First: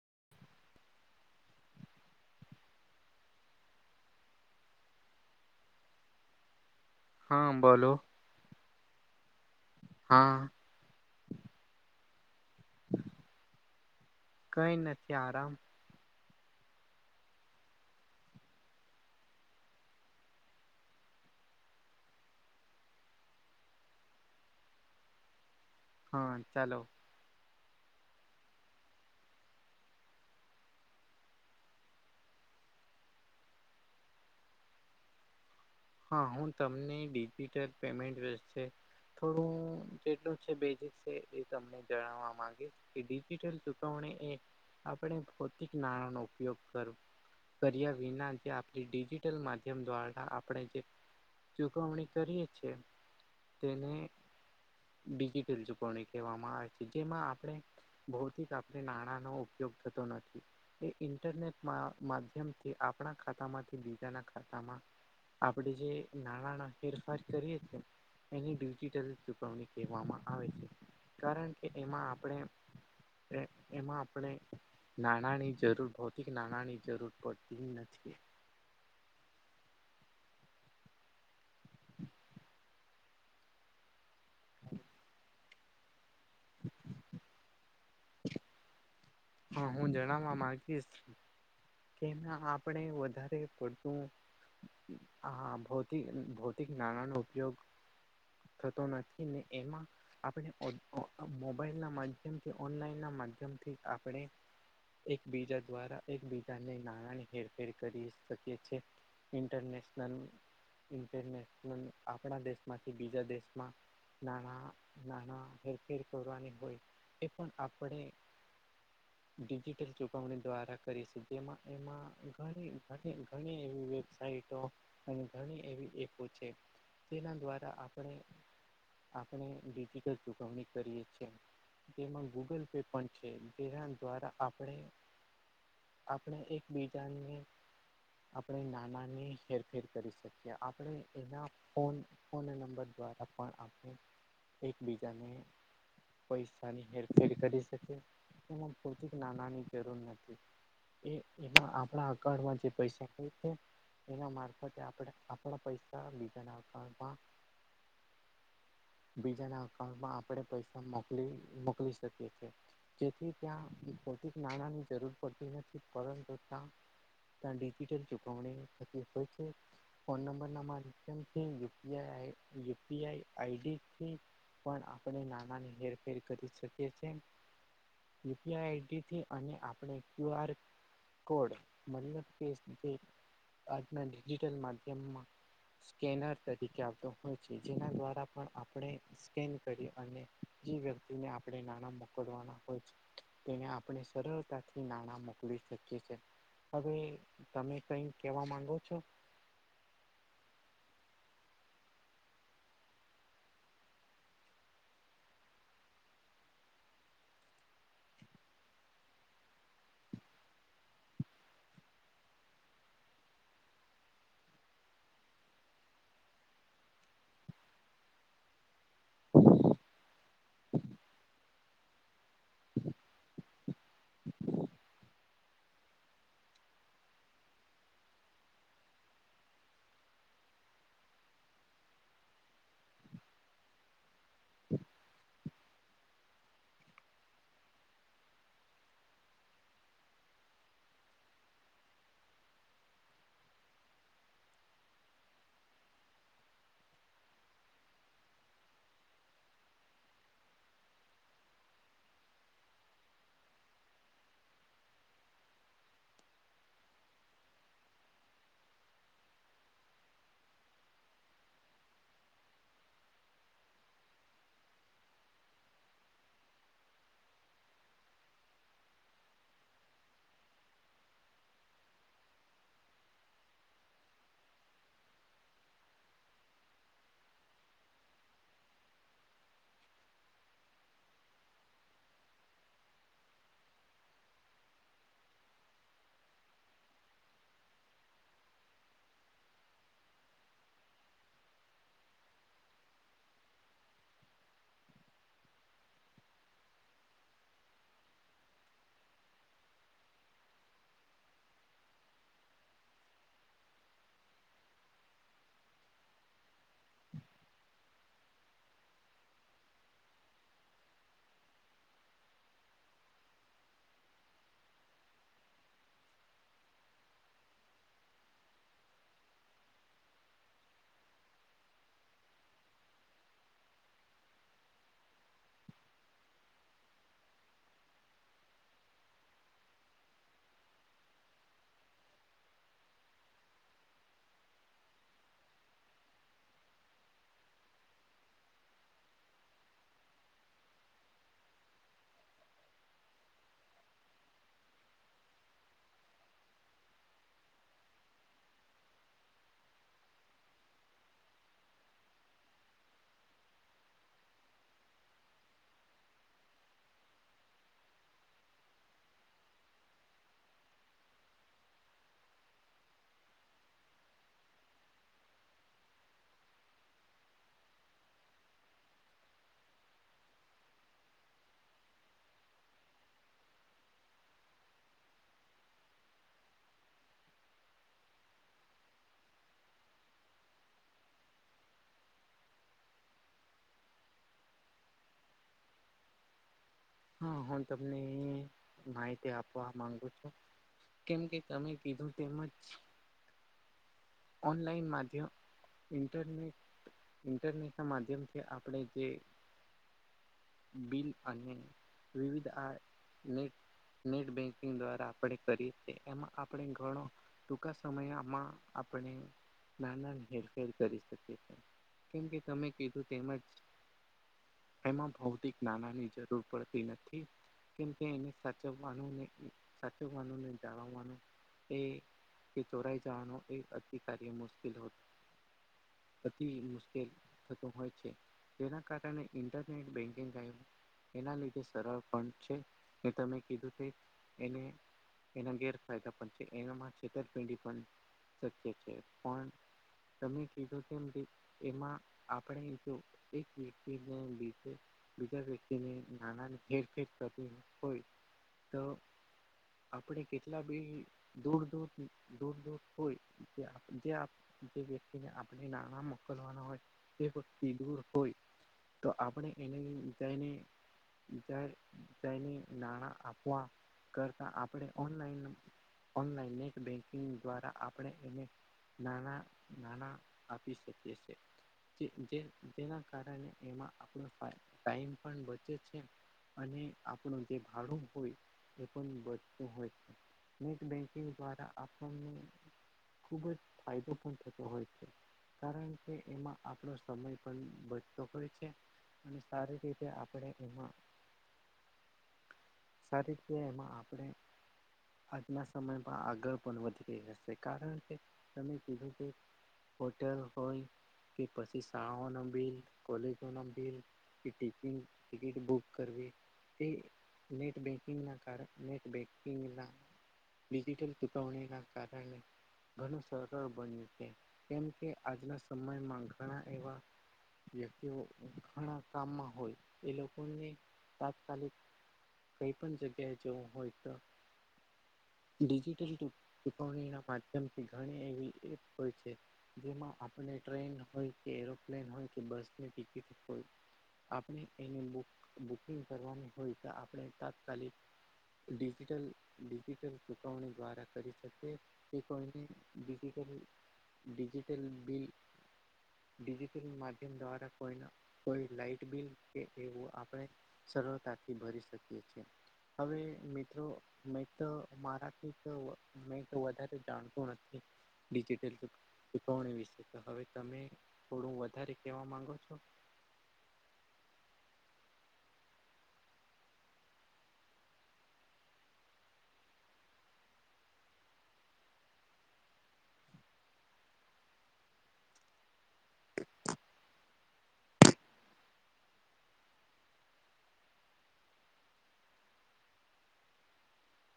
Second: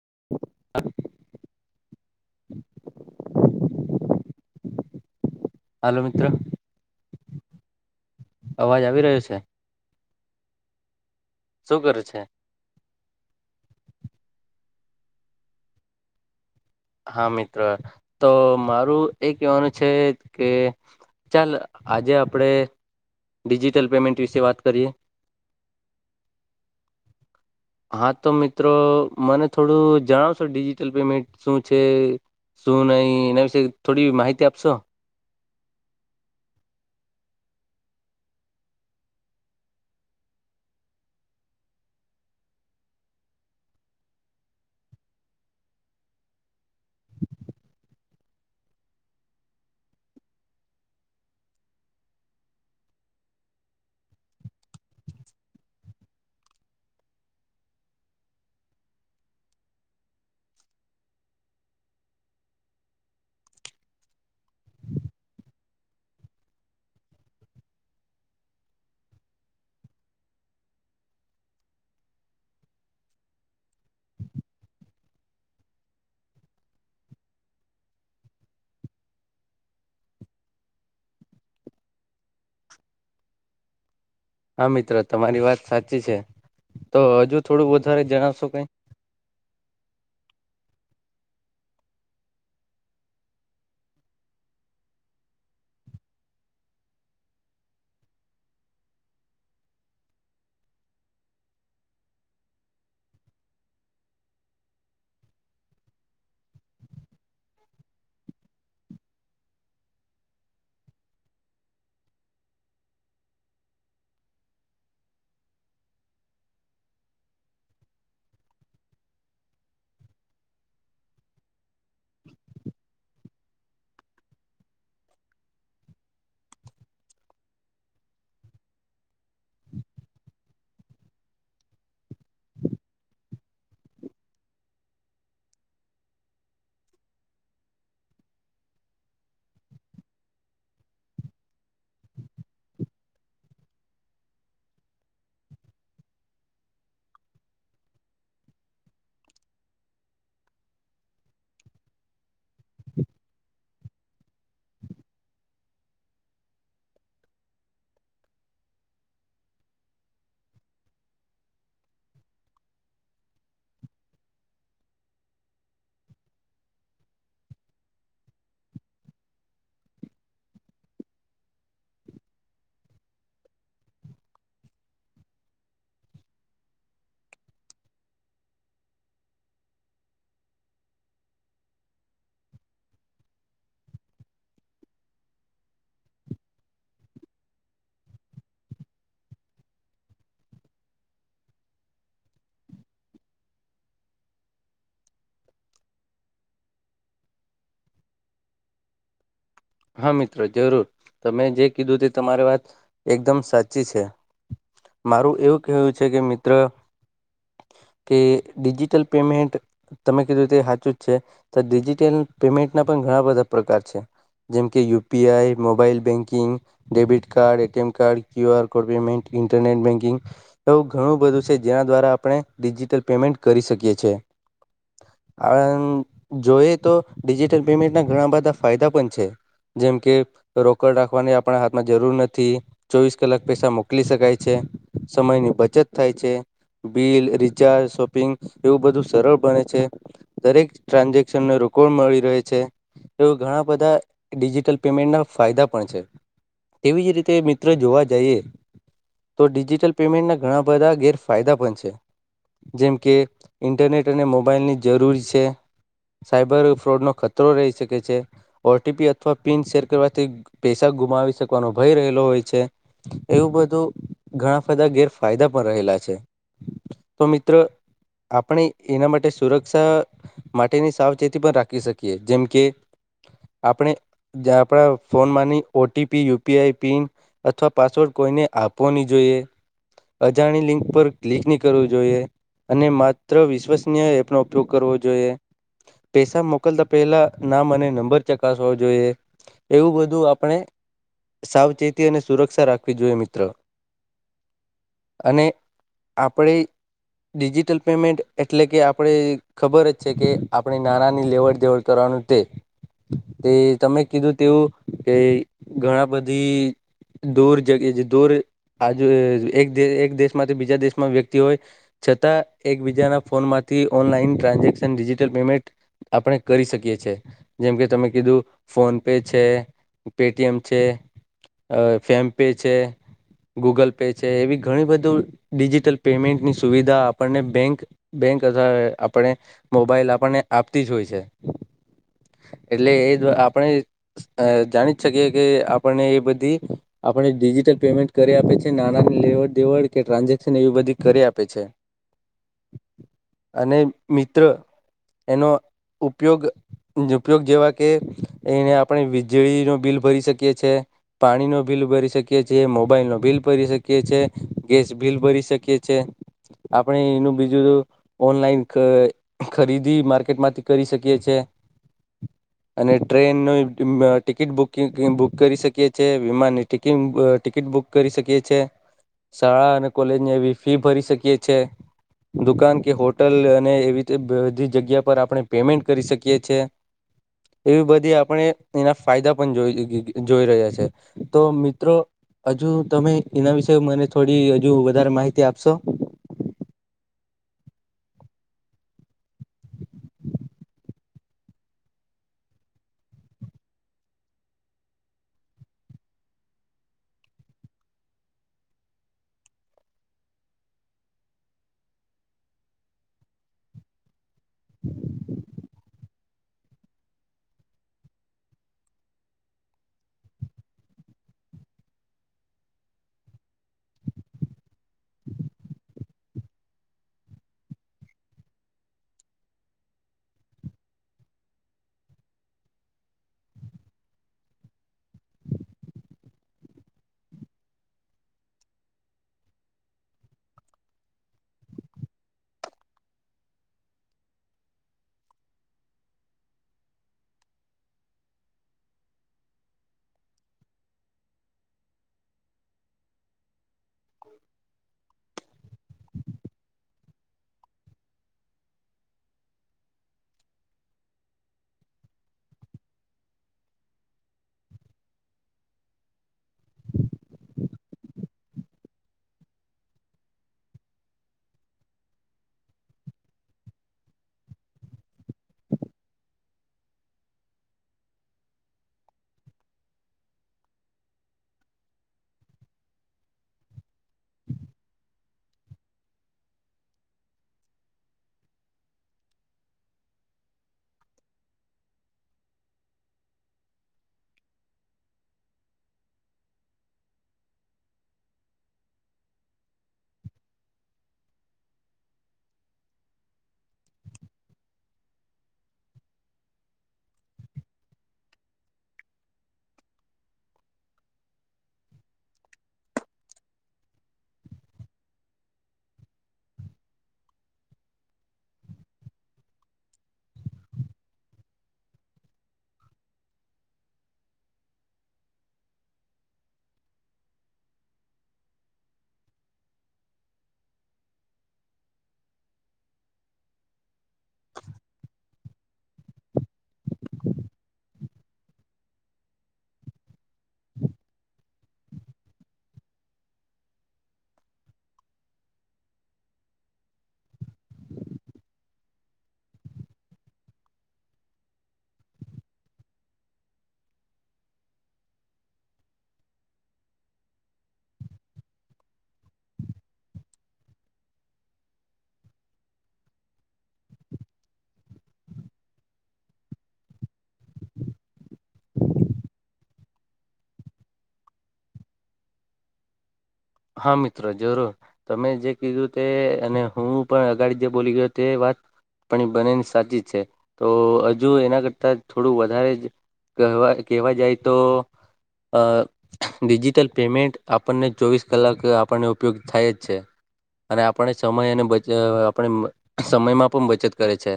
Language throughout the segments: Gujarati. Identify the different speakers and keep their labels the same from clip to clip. Speaker 1: [inaudible] હાલ મિત્રો.
Speaker 2: હા બોલો.
Speaker 1: અવાજ આવી રહ્યો છે?
Speaker 2: હા.
Speaker 1: શું કરે છે?
Speaker 2: કઈ નથી આરામ.
Speaker 1: હા મિત્ર તો મારું એ કહેવાનું છે કે ચાલ આજે આપણે ડિજિટલ પેમેન્ટ વિશે વાત કરીએ.
Speaker 2: હા ચાલો.
Speaker 1: હા તો મિત્રો મને થોડું જણાવશો ડિજિટલ પેમેન્ટ શું છે. શું નહી એના વિશે થોડી માહિતી આપશો?
Speaker 2: હા. હું તમને ડિજિટલ પેમેન્ટ વ થોડું જેટલું છે. બેઝિક છે. એ તમને જણાવવા માંગી કે ડિજિટલ ચૂકવણી એ આપણે ભૌતિક નાણાંનો ઉપયોગ કરવો. કરિયા વિના જે આપડી ડિજિટલ માધ્યમ દ્વારા આપણે જે ચુકવણી કરીએ છીએ તેને ડિજિટલ ચુકવણી કહેવામાં આવે છે. જેમાં આપણે ભૌતિક આપણે નાણાંનો ઉપયોગ થતો નથી. એ ઇન્ટરનેટ માધ્યમથી આપણા ખાતામાંથી બીજાના ખાતામાં આપણેે જે નાણાના ફેરફાર કરીએ છીએ એની ડિજિટલ ચુકવણી કહેવામાં આવે છે. કારણ કે એમાં આપણે કે એમાં આપણે નાણાંની જરૂર ભૌતિક નાણાંની જરૂર પડતી નથી. [inaudible]
Speaker 1: હા મિત્ર તમારી વાત સાચી છે. તો હજુ થોડું વધારે જણાવશો કઈ
Speaker 2: હા. હું જણાવવા માંગીશ કે આપણે વધારે પડતું હ ભૌત ભૌતિક નાણાંનો ઉપયોગ થતો નથી ને એમાં આપણે મોબાઈલના માધ્યમથી ઓનલાઈનના માધ્યમથી આપણે - એકબીજા દ્વારા એકબીજાને નાણાની હેરફેર કરી શકીએ છે. ઇન્ટરનેશનલ ઇન્ટરનેશનલ આપણા દેશમાંથી બીજા દેશમાં નાણા નાણાં હેરફેર કરવાની હોય એ પણ આપણે ડિજિટલ ચુકવણી દ્વારા કરી છે. જેમાં એમાં ઘણી ઘણી એવી [unintelligible] ઘણી એ છે. તેના દ્વારા આપણે આપણે ડિજિટલ ચુકવણી કરીએ છીએ. તેમાં ગૂગલ પે પણ છે. દ્વારા આપણે આપણે એકબીજાને આપણે નાણાને હેરફેર કરી શકીએ આપણે એના ફોન ફોન નંબર દ્વારા પણ આપણે એકબીજાને પૈસાની હેરફેર કરી શકે. હમ્મ પરતી નાનાની જરૂર નથી. એ એમાં આપણા અઉન્ટમાં જે પૈસા હોય છે. એના મારફતે આપણે આપણા પૈસા બીજાના અઉન્ટમાં બીજાના અકાઉન્ટમાં આપણે પૈસા મોકલી મોકલી શકીએ છીએ જેથી ત્યાં ખોટી નાણાંની જરૂર પડતી નથી પરંતુ ત્યાં ત્યાં ડિજિટલ ચુકવણી થકી હોય છે ફોન નંબર ના માધ્યમથી યુપીઆઈ આઈડીથી પણ આપણે નાણા ની હેરફેર કરી શકીએ છીએ. યુપીઆઈ આઈડી થી અને આપણે ક્યુ આર કોડ મતલબ કે જે આજના ડિજિટલ માધ્યમમાં સ્કેનર તરીકે આવતો હોય છે જેના દ્વારા પણ આપણે સ્કેન કરી અને જે વ્યક્તિને આપણે નાણાં મોકલવાના હોય છે તેને આપણે સરળતાથી નાણાં મોકલી શકીએ છે. હવે, તમે કઈક કેવા માંગો છો?
Speaker 1: હા મિત્રો જરૂર તમે જે કીધું તે તમારી વાત એકદમ સાચી છે. મારું એવું કહેવું છે કે મિત્ર કે ડિજિટલ પેમેન્ટ તમે કીધું તે સાચું જ છે તો ડિજિટલ પેમેન્ટના પણ ઘણા બધા પ્રકાર છે. જેમકે UPI mobile banking debit card ATM card Q R code payment, internet banking એવું ઘણું બધું છે, જેના દ્વારા આપણે ડિજિટલ પેમેન્ટ કરી શકીએ છે. અન, જોઈએ તો ડિજિટલ પેમેન્ટના ઘણા બધા ફાયદા પણ છે. જેમ કે, રોકડ રાખવાની આપણા હાથમાં જરૂર નથી ચોવીસ કલાક પૈસા મોકલી શકાય છે, સમયની બચત થાય છે બિલ, રિચાર્જ, શોપિંગ એવું બધું સરળ બને છે દરેક ટ્રાન્ઝેક્શનને રોકોડો મળી રહે છે, એવુ ઘણા બધા ડિજિટલ પેમેન્ટના ફાયદા પણ છે. તેવી જ રીતે મિત્ર જોવા જઈએ તો ડિજિટલ પેમેન્ટના ઘણા બધા ગેરફાયદા પણ છે. જેમ કે ઇન્ટરનેટ અને મોબાઈલની જરૂર છે સાયબર ઓર ફ્રોડનો ખતરો રહી શકે છે, ઓટીપી અ થવા પિન શેર કરવાથી પૈસા ગુમાવી શકવાનો ભય રહેલો હોય છે એવું બધું ઘણા ફાયદા ગેરફાયદા પણ રહેલા છે. તો મિત્ર આપણે એના માટે સુરક્ષા માટેની સાવચેતી પણ રાખી શકીએ જેમ કે, આપણે જ આપડા ફોનમાંની ઓટીપી, યુપીઆઈ પિન અથવા પાસવર્ડ કોઈને આપવો ની જોઈએ અજાણી લિંક પર ક્લિક ની કરવું જોઈએ અને માત્ર વિશ્વસનીય એપનો ઉપયોગ કરવો જોઈએ પેસા મોકલતા પહેલા નામ અને નંબર ચકાસ જોઈએ, એવું બધું આપણે સાવચેતી અને સુરક્ષા રાખવી જોઈએ મિત્ર. અને આપડે ડિજિટલ પેમેન્ટ એટલે કે આપડે ખબર જ છે કે આપણે નાણાની લેવડ-દેવડ કરવાનું તે. તે તમે કીધું તેવું કે ઘણા બધી દૂર જગ જે દૂર આજ એક એક દેશમાંથી બીજા દેશમાં વ્યક્તિ હોય છતાં એકબીજાના ફોનમાંથી ઓનલાઈન ટ્રાન્ઝેક્શન, ડિજિટલ પેમેન્ટ આપણે કરી શકીએ છીએ, જેમ કે તમે કીધું ફોન પે છે, પેટીએમ છે અ ફેમ પે છે ગૂગલ પે છે એવી ઘણી બધુ ડિજિટલ પેમેન્ટની સુવિધા આપણને બેંક બેંક અથવા આપણે મોબાઈલ આપડને આપતી જ હોય છે. એટલે એ જ આપણે અ જાણી જ શકીએ કે આપણને એ બધી આપણે ડિજિટલ પેમેન્ટ કરી આપે છે, નાણાની લેવડ-દેવડ કે ટ્રાન્ઝેક્શન એવી બધી કરી આપે છે. [inaudible] અને મિત્ર એનો ઉપયોગ જ ઉપયોગ જેવા કે, એને આપણે વીજળીનું બિલ ભરી શકીએ છે પાણીનો બિલ ભરી શકીએ છે, મોબાઈલનો બિલ ભરી શકીએ છે, ગેસ બિલ ભરી શકીએ છે. આપે એનું બીજું ઓનલાઈન ખરીદી માર્કેટ માંથી કરી શકીએ છ છેએ અને ટ્રેન ન ટિકિટ બુક કરી શકી છીએ વિમાનની ટટ કેમ ટિકિટ બુક કરી શકીએ છે શાળા અને કોલેજ ને એવી ફી ભરી શકીએ છ છે દુકાન કે હોટલ અને એવી રીતે બધી જગ્યા પર આપણે પેમેન્ટ કરી શકીએ છે. એવી બધી આપણે એના ફાયદા પણ જોઈ જોઈ રહ્યા છે, તો મિત્રો હજુ તમે એના વિશે મને થોડી હજુ વધારે માહિતી આપશો?
Speaker 2: હા, હું તમને માહિતી આપવા માંગુ છું. કેમ કે તમે કીધું તેમ જ ઓનલાઈન માધ્યમ, ઇન્ટરનેટ ઈન્ટરનેટના માધ્યમથી આપણે જે બિલ અને વિવિધ આ નેટ નેટ બેંક કિંગ દ્વારા આપણે કરીએ છીએ એમાં આપણે ઘણો ટૂંકા સમયમાં આપણે નાના હેરફેર કરી શકીએી કેમ કે તમે કીધું તેમજ એમાં ભૌતિક નાનાની જરૂર પડતી નથી કેમ કે એને સચને સાચનને જાણવાનું એ કે ચોરાઈ જવાનો એક અધિકારી્ય મુશ્કેલ હોત અતિ મુશ્કેલ થતું હોય છે જેના કારણે ઇન્ટરનેટ બેન્કિંગ ક્યું એના લીધે સરળ પણ છે એ તમે કીધું કે એને એના ગેરફાયદા પણ છે એનામાં છેતરપિંડી પણ શક્ય છે પણ તમે કીધું કેમ કે એમાં આપણે જો એક વ્યક્તિને લીે બીજા વ્યક્તિને નાનાની ફેરફેર કરતી હોય તો આપણે કેટલા બી દૂર દૂર દૂર દૂર હોય વ્યક્તિને આપણે નામાં મોકલવાના હોય તે વક્તિ દૂર હોય તો આપણે એને જઈને જ જને નાણાં આપવા કરતા આપણે ઓનલાઈન ઓનલાઈન નેટ બેંકિંગ દ્વારા આપ આપણે એને નાના નાના આપી શકીએ છે જેના કારણે એમાં આપણ ટાઈમ પણ બચે છે અને આપણું જે ભાડું હોય એ પણ બચતું હોય નેટ બેંકિંગ દ્વારા આપણને ખુબ જ ફાયદા પણંધ થ હોય છે કારણ કે એમાં આપણો સમય પણ વધચતો હોય છે અને સારી રીતે આપણે એમાં
Speaker 1: [inaudible]
Speaker 2: સારી છે એમાં આપડે આજના સમયમાં આગળ પણ વધી રહ્યા કારણ કે તમે કીધું કે હોટેલ હોય કે પછી શાળાઓ ના બિલ કોલેજો ના બિલ. કે ટિકિંગ ટિકિટ બુક કરવી. તે નેટબેંકિંગના કારણ નેટબેકિંગના ડિજિટલ ચુકવણીના કારણે ઘણું સરળ બન્યું છે કેમ કે આજના સમયમાં ઘણા એવા વ્યક્તિઓ ઘણા કામમાં હોય એ લોકોને તાત્કાલિક કઈ પણ જગ્યાએ જેવું હોય તો ડિજિટલ ચૂક ચુકવણીના માધ્યમથી ઘણી એવી એપ હોય છે. જેમાં આપણે ટ્રેન હોય કે એરોપ્લેન હોય કે બસની ટિકિટ હોય. આપણે એને બુક બુકિંગ કરવાનું હોય તો આપણે તાત્કાલિક ડિજિટલ ડિજિટલ ચૂકવણી દ્વારા કરી શકીએ. તે કારને ડિજિટલ ડિજિટલ બિલ ડિજિટલ માધ્યમ દ્વારા કોઈના કોઈ લાઈટ બિલ કે એવું આપણે સરળતાથી ભરી શકીએ છે. હવે મિત્રો મેં તો મારા કઈક મેં તો વધારે જાણતું નથી. ડિજિટલ ચૂક ચૂકવણી વિશે તો હવે તમે થોડું વધારે કહેવા માંગો છો.
Speaker 1: હા મિત્ર જરૂર. તમે જે કીધું તે અને હું પણ અગાડી જે બોલી ગયો તે વાત પણ બનેની સાચી છે તો હજુ એના કરતા થોડું વધારે જ કહેવા કેવા જાય તો. અ ડિજિટલ પેમેન્ટ આપણને ચોવીસ કલાક આપણને ઉપયોગ થાય જ છે. અને આપણે સમય અને બચ આપણે સમયમાં પણ બચત કરે છે.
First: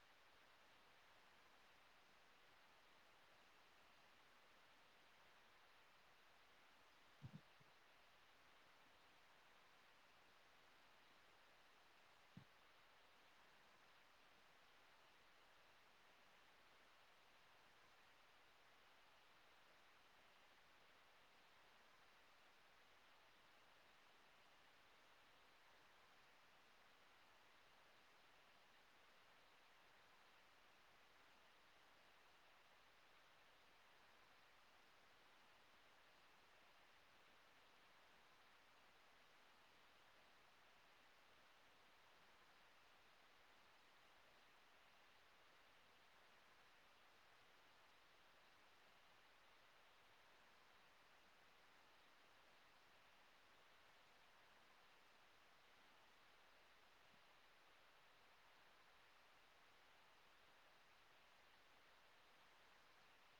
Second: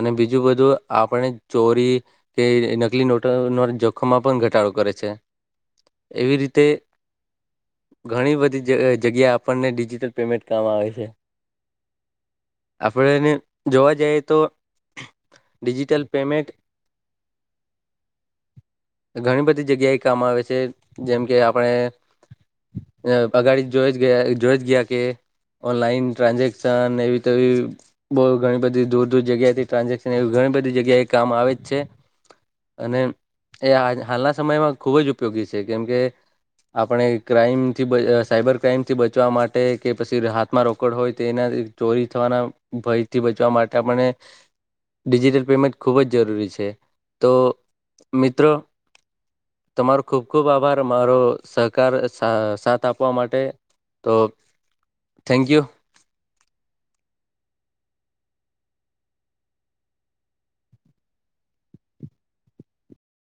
Speaker 1: અને બીજું બધું આપણે ચોરી કે નકલી નોટો જોખમમાં પણ ઘટાડો કરે છે એવી રીતે
Speaker 2: [inaudible]
Speaker 1: ઘણી બધી જે જગ્યા આપણને ડિજિટલ પેમેન્ટ કામ આવે છે. આપડેને જોવા જાઈએ તો ડીજિટલ પેમેન્ટ ઘણી બધી જગ્યા એ કામ આવે છે જેમ કે આપણે અ બગાડી જોજ ગયા જોજ ગયા કે ઓનલાઇન ટ્રાન્ઝેક્શન એવી તો ઈ બહુ ઘણી બધી દૂર દૂર જગ્યાથી ટ્રાન્ઝેક્શન એવી ઘણી બધી જગ્યા એ કામ આવે જ છે. અને એ હાલના સમયમાં ખૂબ જ ઉપયોગી છે કેમકે આપણે ક્રાઈમથી બ સાયબર ક્રાઈમથી બચવા માટે કે પછી હાથમાં રોકડ હોય તો એનાથી ચોરી થવાના ભયથી બચવા માટે આપણે ડિજિટલ પેમેન્ટ ખૂબ જ જરૂરી છે તો મિત્રો તમારો ખુબ ખુબ આભાર મારો સહકાર સા સાથ આપવા માટે તો થેન્ક યુ.